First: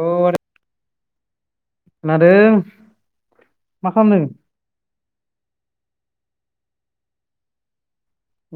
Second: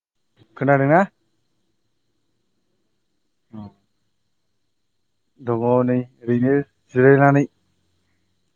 औ [inaudible] खोनादोंना खोनादों मा खामदों? दङ' नै ओरैनो जिरायनानै।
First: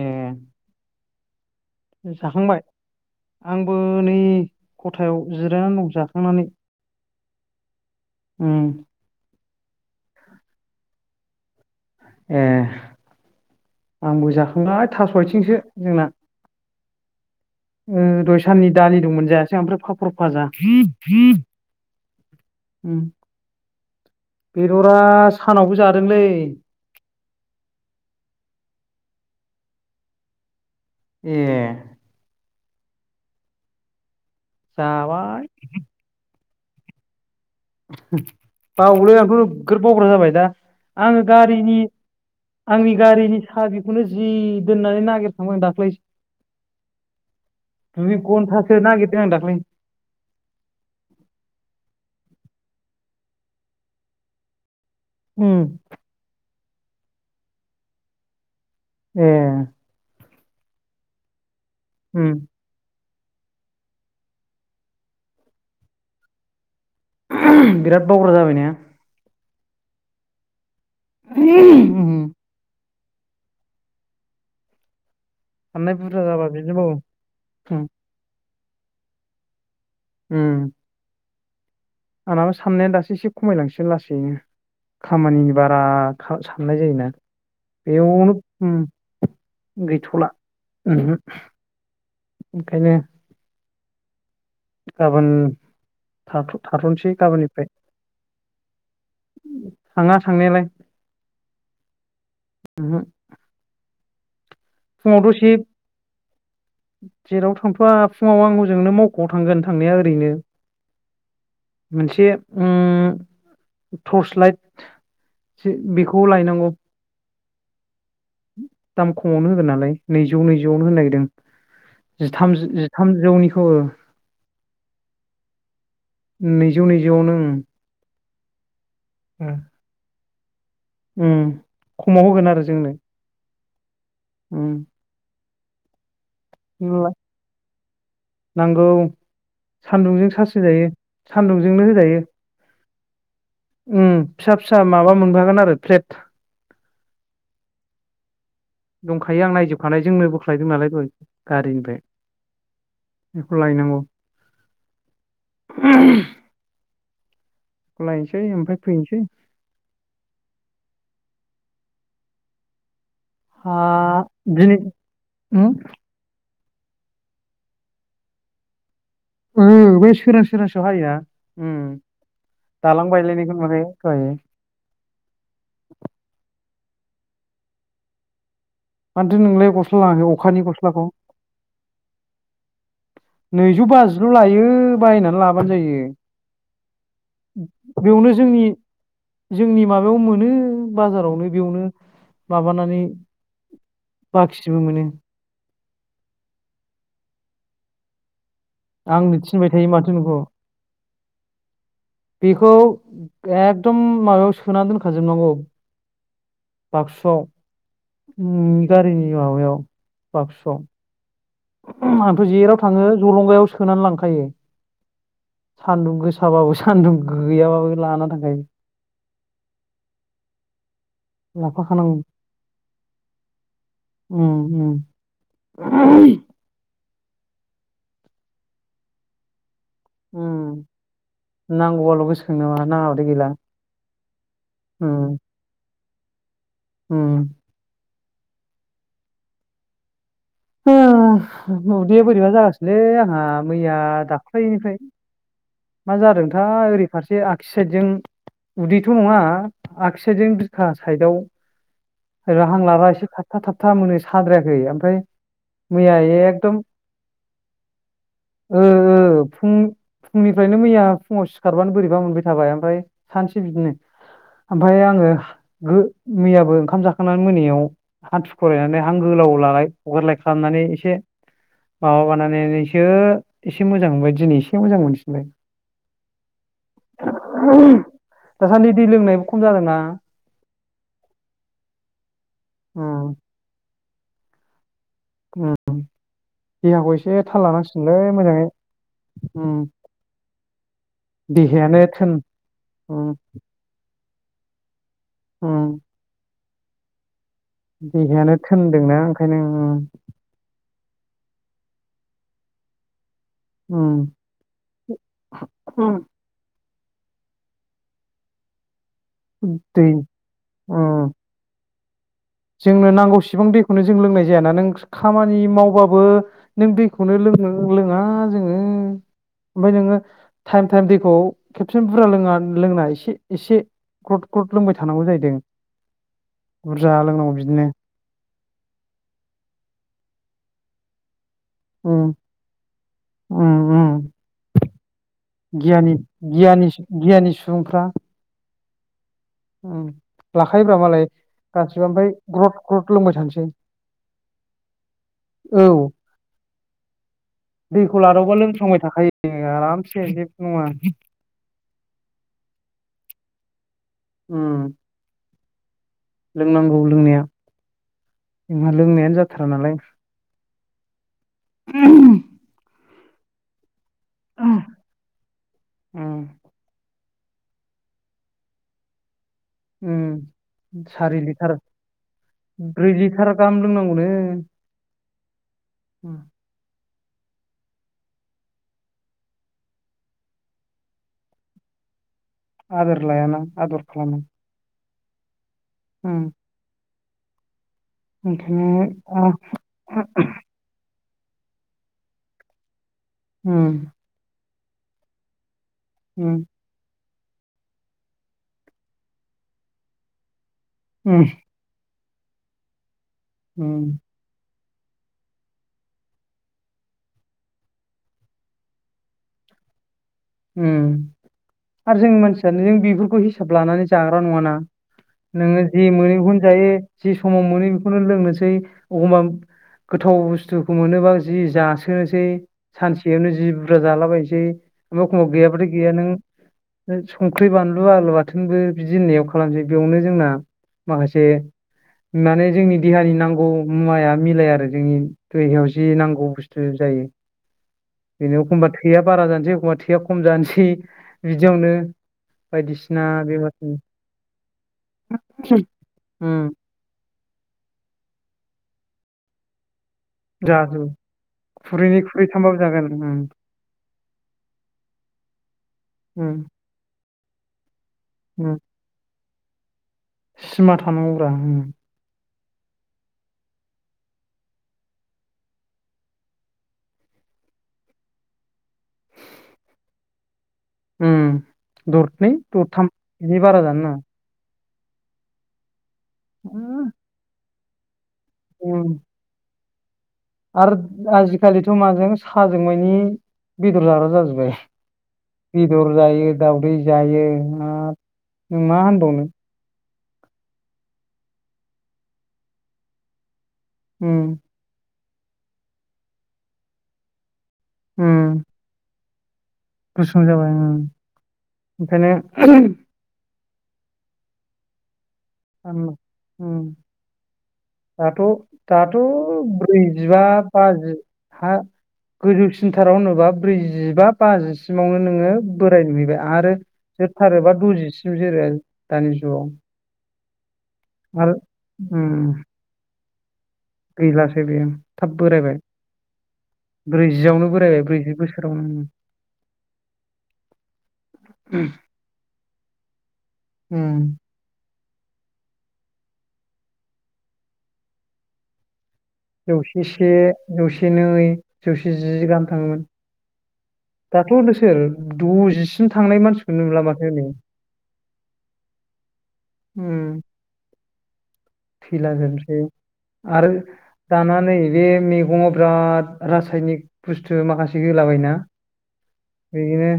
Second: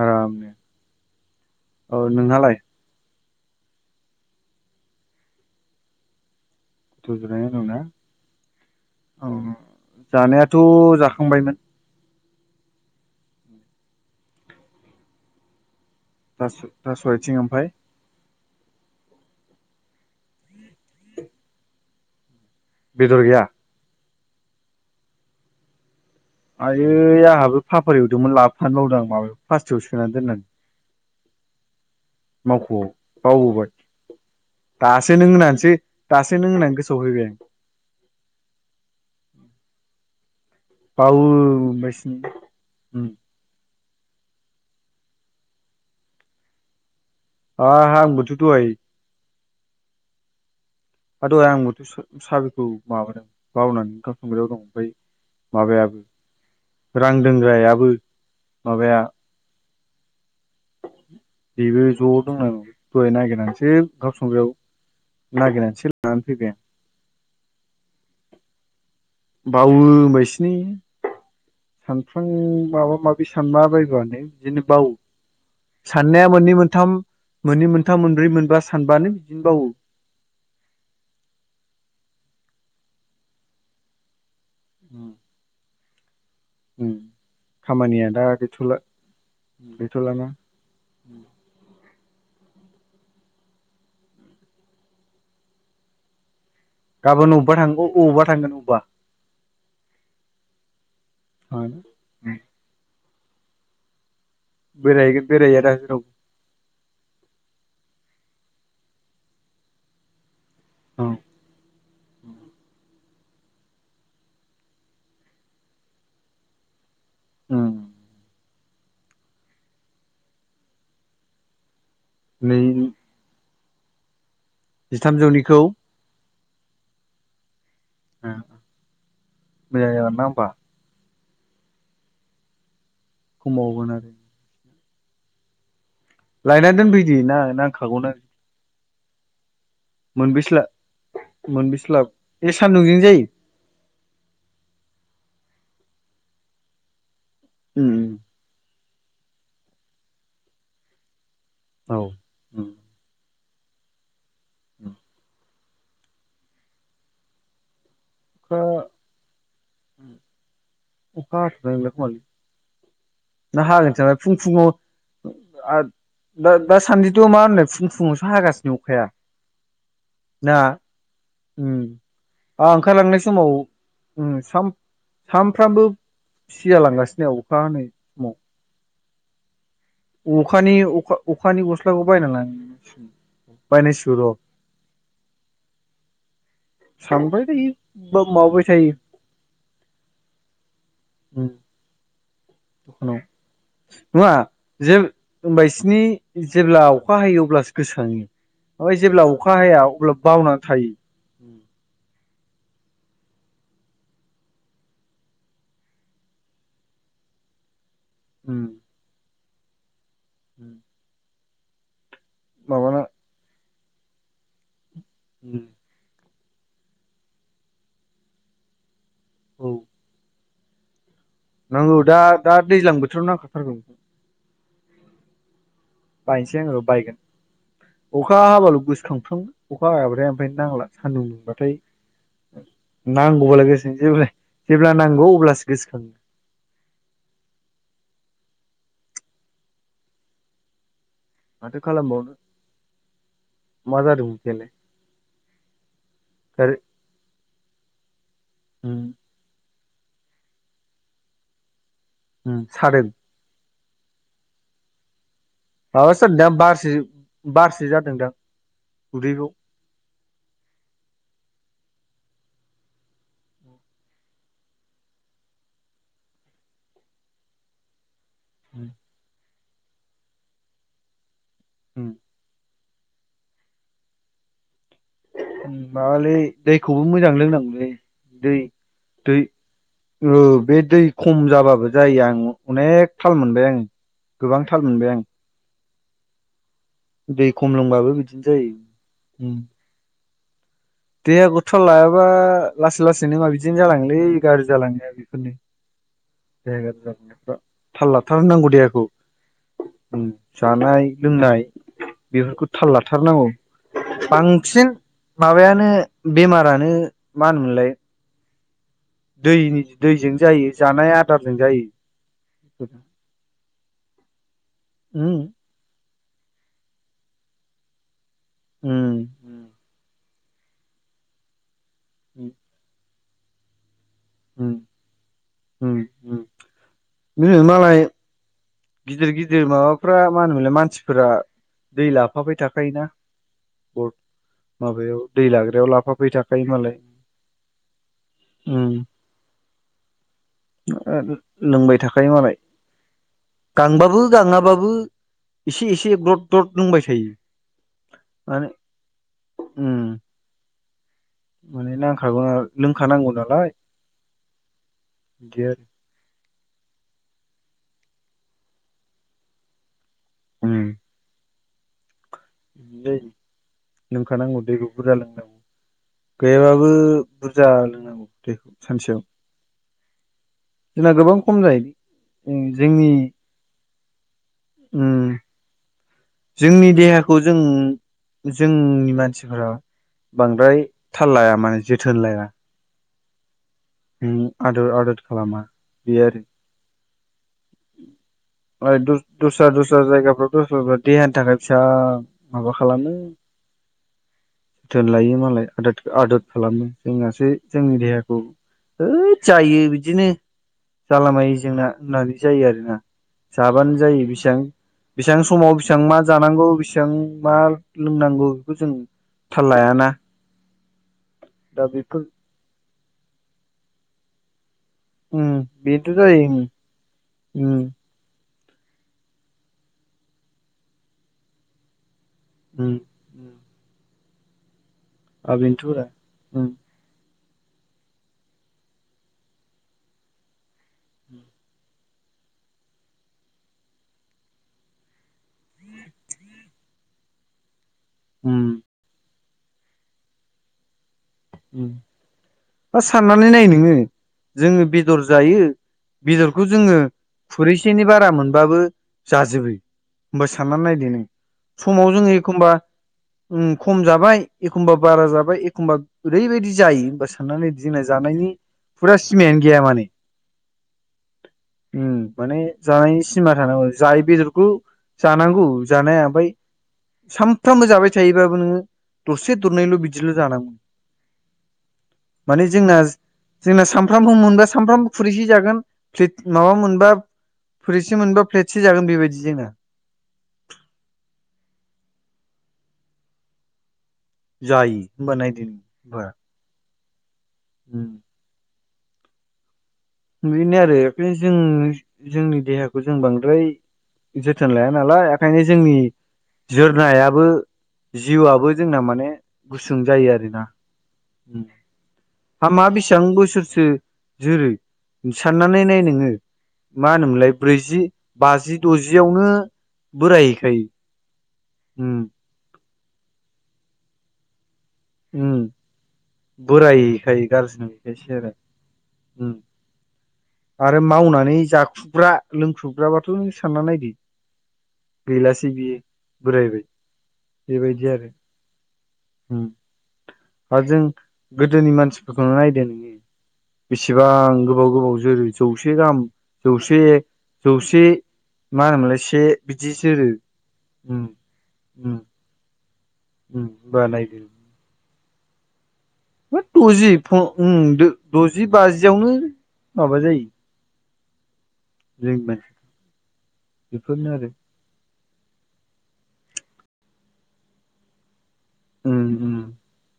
ए आरामनो औ नोंहालाय? जाखांबाय आंबो नै खथायाव जिरायनानै दं जाखांनानै। [unintelligible] जिराना दंना उम औ जानायाथ' जाखांबायमोन ए आंबो जाखांबाय थास' आइथिंसो जोंना। थासु-थास' आइथिं ओम ओ दहाय साननि दालि दंमोन जायासै ओमफ्राय पापर भाजा। उम बेदर गैया? बेदरा सानावबो जा आयै आहाबो पापर एवदोंमोन लाबफानो बावदों आं माबायाव प्लास्टिकआव सोनानै दोननानै। ए मावख'आव बावबोबाय दासो नों जाबाय होननानसो दा सो नों होननानै गोसोआव फैबाय आं। बावलै आंथ' नोगगोर बावग्रा जाबाय दा आङो गारिनि बावोबायसो आंनि गारिनि साबि खौनो जि दोननानै नागिरखांबाय आं दाख्लै। आंहा दुइ आंबोथ' कन्टासो नागिरदों आं दाख्लै। हादहाय आंबोथ' सु साबिखौ माबादों बावनानै ओंखाम संग्रियाव दं ओमफाय उम माबायाबो रां दोंनग्रायाबो। ए बेबो ज' उम दं [unintelligible] दहाय नागिरनानैसो ओंखाम संग्रायाव नागिरनानैसो लानानै फैबाय आं। [unintelligible] बिराद बाव्रा जाबाय ने। बावो होमबायसिनो सानफ्रां माबा मा बि सानला बायबानो इदिनो बावो। साननाय बुरजा साननाया जाबा मोननै बिदिनो मोनथाम मावो मोननै मोनथाम मोनब्रै मोनबा सानबानो बिदिनोबावो उम आंनाबा साननाया दासो एसे खमायलांसिगोन लासैनो उम खामानिनि बारा सा-साननाय जायोना खामानिया दा एयावनो गैथ'ला उम गैथ'लाना गैथ'ला उम हो ओंखायनो गाबोन थाथ' थाथ'नोसै गाबोन अबेबा थां गाबोननिफ्राय अबेबा थांगोन अबेबा थाङा थांनायालाय। उमहो [unintelligible] फुङाव बेरायहैगोन बेरायैया दसेब दा जेरावबो जेराव थांथ'वाब फुङाव आं हजोंनो मावख'आव थांगोन थांनाया ओरैनो मोनसे उम टर्स लाइट बेखौ लायनांगौ। उम दाम खमावनो होगोन नालाय नैजौ नैजौआवनो होनो नागिरदों। नै जिथाम जि-जिथामजौनिखौ ओ। जिथामजौनिखौ? नैजौ नैजौआवनो ओम। उम मोजां जागोन ना होनबा? उम खमाव होगोन आरो जोंनो। खमाव होगोन आरो? उम लायना दोनफैदोना नांखागौना। औ सान्दुंजों सार्स मोनबेसे होजायो सान्दुंजोंनो होजायो। दैै उम फिसा फिसा माबा मोनफागोन आरो फ्लेट। उम दंखायो आं नायजोब खानाय जोंनो बोख्लायदों नालाय दहाय। औ गारिनिफ्राय उम बेखौ लायनांगौ। उम [unintelligible] लायनोसै अखा ओमफाय फैनोसै। अखा हाथ'नाय नोंलाखोमालै। ना हा हागोनसो नामा फुं फुङाव दिनै ओम आद दाद दा सान्दिथ' मा होननो फुं फुङावसो हागासिनो अखाया। उम बे सोरां सोरांसियाव हायोना उम। बा दालां ओंखारलांनाय समाव बायलायनायखौनो माने दहायो उम साम-सामफ्रामबो सिजालांगासिनो अखा हानाय समाव। मानथो नोंलाय गस अखानि अखा अखानि गस्लाखौ बायना लान नैजौ बाजिल' लायो बायनानै लाबानो जायो। [unintelligible] बेयावनो माब-माबाबाय जोंनि थायो। जोंनि माबायाव मोनो बाजारावनो बेयावनो। माबानानै दखानाव नङा बाखिबो जे मोनो होनबायस नि जेब्ला अखा हायो अब्लासो गोसो खाङो। ओय जेब्ला आंनो अखा थिनबाय हाया थायो माथो अब्ला नोंखौ बावना थायो। बेखौ एकदम माबायाव सोना दोनखाजोबनांगौ। बाक्सुआव उम गारिनि माबायाव बाक्सुआव। आंथ' जेेराव माबाना थाङो जलंगायाव सोनानै लांखायो सान्दुं गोस साबाबो सान्दुं गैयाबाबो लाना थांखायो। औ नांगौ लाफाखानांगौ दा दा दैज्लां बोथोराव नांखाथारगौ। उम उम बायनोसै आङो बायगोन अखा हाबाल' गोसोखांफ्लांओ। अखा हायाबाथाय ओमफ्राय उम नांला सान्दुं दुंबाथाय। नांगौबाल' गोसोखाङो नाङाबाथाय गैला नांगौबालाय गोसो जे जेब्ला नांगौ उम अब्लासो गोसोखाङो। उम अ माथो उदैआ खालामबावनो बोरैबा जागासिनोलै आंहा मा मैया जादों उदैयालाय दाख्लैनिफ्राय। मा आरो जादोंथाया ओरै फारसे आक्सिसाइदजों उम उदैथ नङा आगसि साइदजों बिखा साइदआव उम ओरै हां सादों लाबा एसे थाबथा थाब था मोनो साद्रायाखै ओमफ्राय मैया माबासो जादोंदां एकदम बारसो बारसो जादोंदां ओ ओ उदैखौ फुं फुंनि ओमफ्रायनो मैया फुङाव सिखारबानो बोरैबा मोनबाय थाबाय ओमफ्राय सानसे बिदिनो। ओमफ्राय आङो मैयाबो ओंखाम जाखांनानै मोनायाव हान्थु खरायनानै हां गोलाव लालाय हगारलाय खालामनानै एसे उम माबाबानानै ऐसे से मोजां मोनबाय दिनै एसे मोजां मोनफिनबाय माबालै दैखौबो मोजां लोंनांगौलै दै दासान्दि दै लोंनायबो खम जादोंना औ बे दै खम जाबाबो जायो आं अनेख थाल उम मोनबाय आङो गोबां थाल मोनबाय आं। उम देहाखौ एसे दै थाल खम लोंबाबो लानांसिगोनलै बिदिनो मोजाङै। जायो देहाखौथाल देहायानो लायाबा थोन लासै उम लासैनो मा बिदिनो जाालांलै गाज्रि जालांनाया नि उम जग जनायफ्रा [unintelligible] थाल लाथार देहायानो नांगौ देहाखौ थोनदोंना ओंखायनो उम जानाय लोंनाय। बेफोरखौ थाल लाथारनांगौ उम बांसिन माबायानो उम बेमारा नो मा होनोमोनलाय? दैनि दै दैजों जायो जानाय उम आदारजों जायो। जोंनो नांगौसिबां दैखौनो जों लोंनाय जायाना नों उम खामानि मावबाबो नों दैखौनो लोङो लोङा जोङो उम उम ओमफ्राय नोङो टाइम टाइम दैखौ खेबसे बुरजा लोङा लोंनाङा एसे एसे क्रद उम क्रद लोंबाय थानांगौ जाहैदों बुरजा न लोंनांगौ बिदिनो मालाय गिदिर गिदिर माबाफ्रा मा होनोमोनलाय मानसिफोरा दै उम लाफाबाय थाखाना उम ब उम माबायाव दै लाग्रायाव गियानि लाफाफाय थाखायो गियानि मालाय। गियानि सुबुंफ्रा उम लाखायोब्रा मालाय गाससि थाखाय मालाय गांबाबो गाङाबाबो औ एसे एसे ग्रद ग्रद लोंबाय थायो। दैखौ लादावबा माने लोंफ्लांबाय थाखायो उम आरामसे जेबो नङा। माने नांखागौना लोंखानांगौ नालाय। उम गेर लोंनांगौ लोंनाया जोंहा लोंनायानो जाथारा नालाय। उम उम दै लोंखानांगौ दैखौ बुरजा लोंनांगौ गैयाबाबो बुरजा लोंनांगौ दैखौ सानसेयाव। उम जोंना गोबां सारि खम लिटार जायो ब्रै जोंनि लिटार गाहाम लोंनांगौनो? उम उम जोंनि देहाखौ जों जोंनि मानसिफोरा बांद्राय थाल लाया माने जोथोन लाया। आदोरलायाना। आदर आदर खालामा बे उम आरो। ओंखायनो आ दस्रा दस्रा जायगाफोर दस्रा देहानि थाखा फैसा माबा खालामो उम जोथोन लायो मालाय आद आदद उम खालामो जोंहासो बे जोंनि देहाखौ होद जायो बिदिनो उम जालाबायो जोंना बिदिनो जायो आरोना जाबानो उम जायो बिसिबां बेसेबां समाव बेसेबां मा जानांगौ बेसेबां मा लोंनांगौ बेखौ जों थाल लायाना। दा बेफोर ओमआरो जोंनि मानसियानो जों बेफोरखौ हिसाब लानानै जाग्रा नङाना। उम नोङो जि बेनोथ' मोनो बेखौनो जायो। जि समाव उम मोनो बेखौनो लोंनोसै एखमबा गोथाव बुस्थुखौ मोनोबा जि जासै सोनोसै उम सानसेयावनो उम जि बुरजा जालाबायनोसै। एबा एखमबा आ गैयाब्लााथथाय बेनोथ'ब्रा गैया नों उम नों संख्रि बानलु आगलु बाथोनबो बिदि होननायाव खालामनोसै बेयावनो जोंना माखासे माने जोंनि देहानि नांगौ मुवाया मिलाया आरो जोंनि देहायाव जि नांगौ बुस्थु जायो। उम बिनो एखमबा थैया बारा जानोसै एखमबा थैया खम जानोसै उम बिदियावनो मा बायदिसिना साननानै नाय बेमार नोङो जोङो बेदर जायो उम बेदरखौ जोङो खुरैसेनि बारा मोनबाबो जाजोबो। होमबा साननानै जाजोबो नायदो नों समाव खुरैनै जोङो एखमबा खुरैथामबाबो जागोन उम ओम खम जाबाय एखमबा बारा जाबाय एखमबा उम ओरैबायदि जायो होनबा सानना नायदो जोंना जानायनि उम फुरा सिमायानो गैया माने। सिमा थानांगौब्रा ओम उम माने जानायनि सिमा थानांगौ जाय बेदरखौ जानांगौ जानाया ओमफ्राय सानफ्रामबो जाबाय थायोबाबो नोङो दरसे दरनैल' बिदिल' जानांगौ उम दरनै माने जोंना दरथाम बिनि बारा जोंना जानो सानफ्रामबो मोनबा सानफ्रामबो खुरैसे जागोन प्लेट माबा नाङा मोनबा खुरैसे मोनबा फ्लेटसे उम जागोन बेबायदि जोंना। आरो आजिखालिथ' माजों साजों मानि बेदर जाग्रा जाजोबबाय जायो होमबा नायदो बेदर जायो दाउदै जायो। उम हाब नों मा होनबावनो बेनो आरो एदलिस जों जोंनि देहाखौ जों बांद्राय उम जोथोन लाया नालाय ओखायनो जोंनि जोरनायाबो उम जिउआबो जोंना माने गुसुं जायो आरोना। जाबाय उम ओंखायनो हा मा बेसेबां बोसोरसो जेरो। साननानै नाय नोङो उम मा होनोमोनलाय ब्रैजि दाथ' बाजि दाथ' द'जियावनो ब्रैजिबा बोरायहैखायो। बाजि हा उम गोजौसिनथाराव होनोबा ब्रैजिबा बाजिसिमावनो उम नोङो बोराय नुहैबाय। आरो बोरायहैखायो जोबथारोबा गाज्रि नुहैखायोसो दजिसिम आरो जिरो दानि उम जुगाव। आरो आरो मावनानै जाखुबग्रा लोंखुबग्राबाथ' गैलासै बेयो थाब बोरायबाय। बियो बोरायबाय ब्रैजिआवनो बोरायबाय ब्रैजि बोसोरावनो ओम। ओम आरो जों गोदोनि मानसिफोरखौनो नायदो नोङो उम बेसेबां गोबाव गोबाव गोबाव जोरो जौसे गाहाम जौसे जौसे माहोनोमोनलाय जौसे से जौसे नै उम जौसे जि गाहाम थाङोमोन। उम होमबा दाथ' होननो सोर द'जि मा द'जि फ-ओम- द'जि बाजियावनो माबा उम जायो थैला जोंनि मानसि जोबनोसै आरो बेफोरनो आरो जानानै बे मे गंङाव बिराद रासायनिक बुस्थु माखासे होलाबायोना उम उम बिदिनो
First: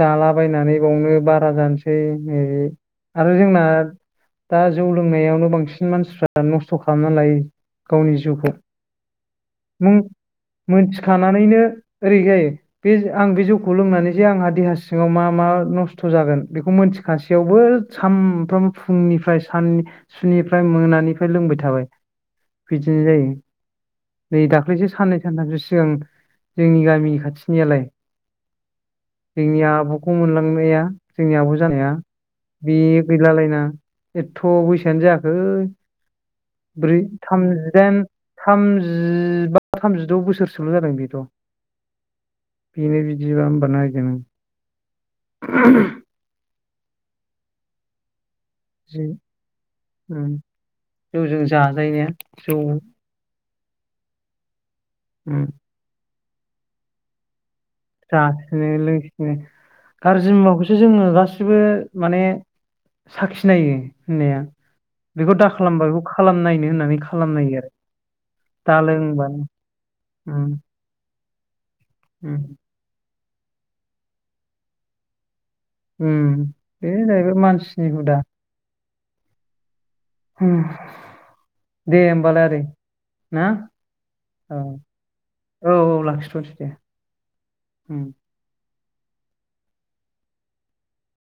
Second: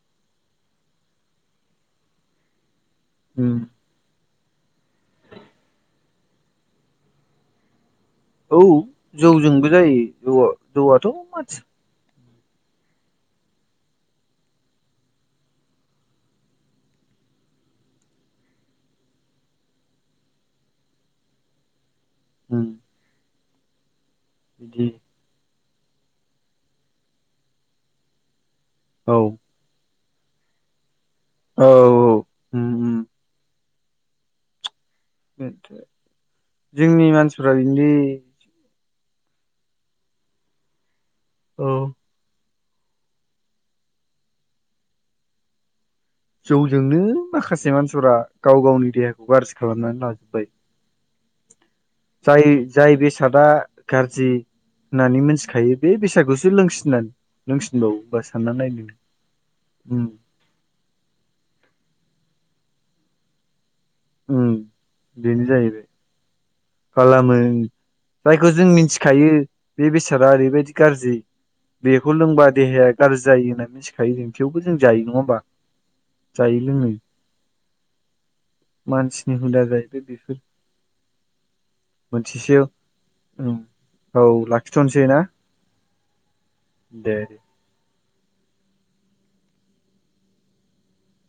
जालाबायनानै बावनो बारा जानोसै नैबे आरो उम जोंना दा जौ लोंनायावनो बांसिन मानसिफ्रा नस्थ' खालामना लायो। गावनि जिउखौ औ जौजोंबो मुं जायो जौआ जौआथ' माथि मोनथिखानानैनो ओरै जायो बे आं बे जौखौ लोंनानै जे आंहा देहा सिङाव मा मा नस्थ' जागोन बेखौ मोनथिखासेयाव बो सानफ्रामबो फुंनिफ्राय सान सुनिफ्राय मोनानिफ्राय लोंबाय थाबाय उम बिदिनो जायो नै दाख्लैसो बिदि साननै सानथामसो सिगां जोंनि गामिनि खाथिनियालाय औ जोंनि आब'खौ मोनलांनाया जोंनि आब' औ जानाया उम बे उम गैलालायना एथथ' बैसो सोआनो जायाखै ब्रै जोंनि मानसिफ्रा बिदि थामजिदाइन थामजि जिबा थामजिद' बोसोरसोल' जादों बेथ' औ बिनो बिदिबा होमबा नायदो नों जौ जोंनो माखासे मानसिफोरा गाव गावनि जि देहाखौ गाज्रि खालामनानै उम लाजोब्बाय जौजों जाजायनाया जाय जौ जाय बेसादा गाज्रि होननानै उम मोनथिखायो बे बेसादखौसो लोंसिननानै लोंसिनबावो होनबा सानना जासिनो नायदो लोंसिनो उम गारजि मुवाखौसो जोंङो गासिबो माने साखिनायो होननाया उम बेखौ बेनो दा जाहैबाय खालामहोमबा बेखौ खालाम नायनो होननानै खालामो खालामनायो आरो जायखौ जों दा मिनथिखायो लोंबानो बे बेसादा उम ओरैबायदि गाज्रि बेखौ उम लोंबा देहाया गाज्रि जायो होननानै मिथिखायो जों थेवबो जों जायो नंङा होमबा? उम जायो लोङो बे जाहैबाय मानसिनि हुदा मानसिनि हुदा जायो उमह दे होमबालाय आदै मोनसेसो ना? औ आ लाखिथ'नोसै ना औ औ लाखिथ'नोसै दे उम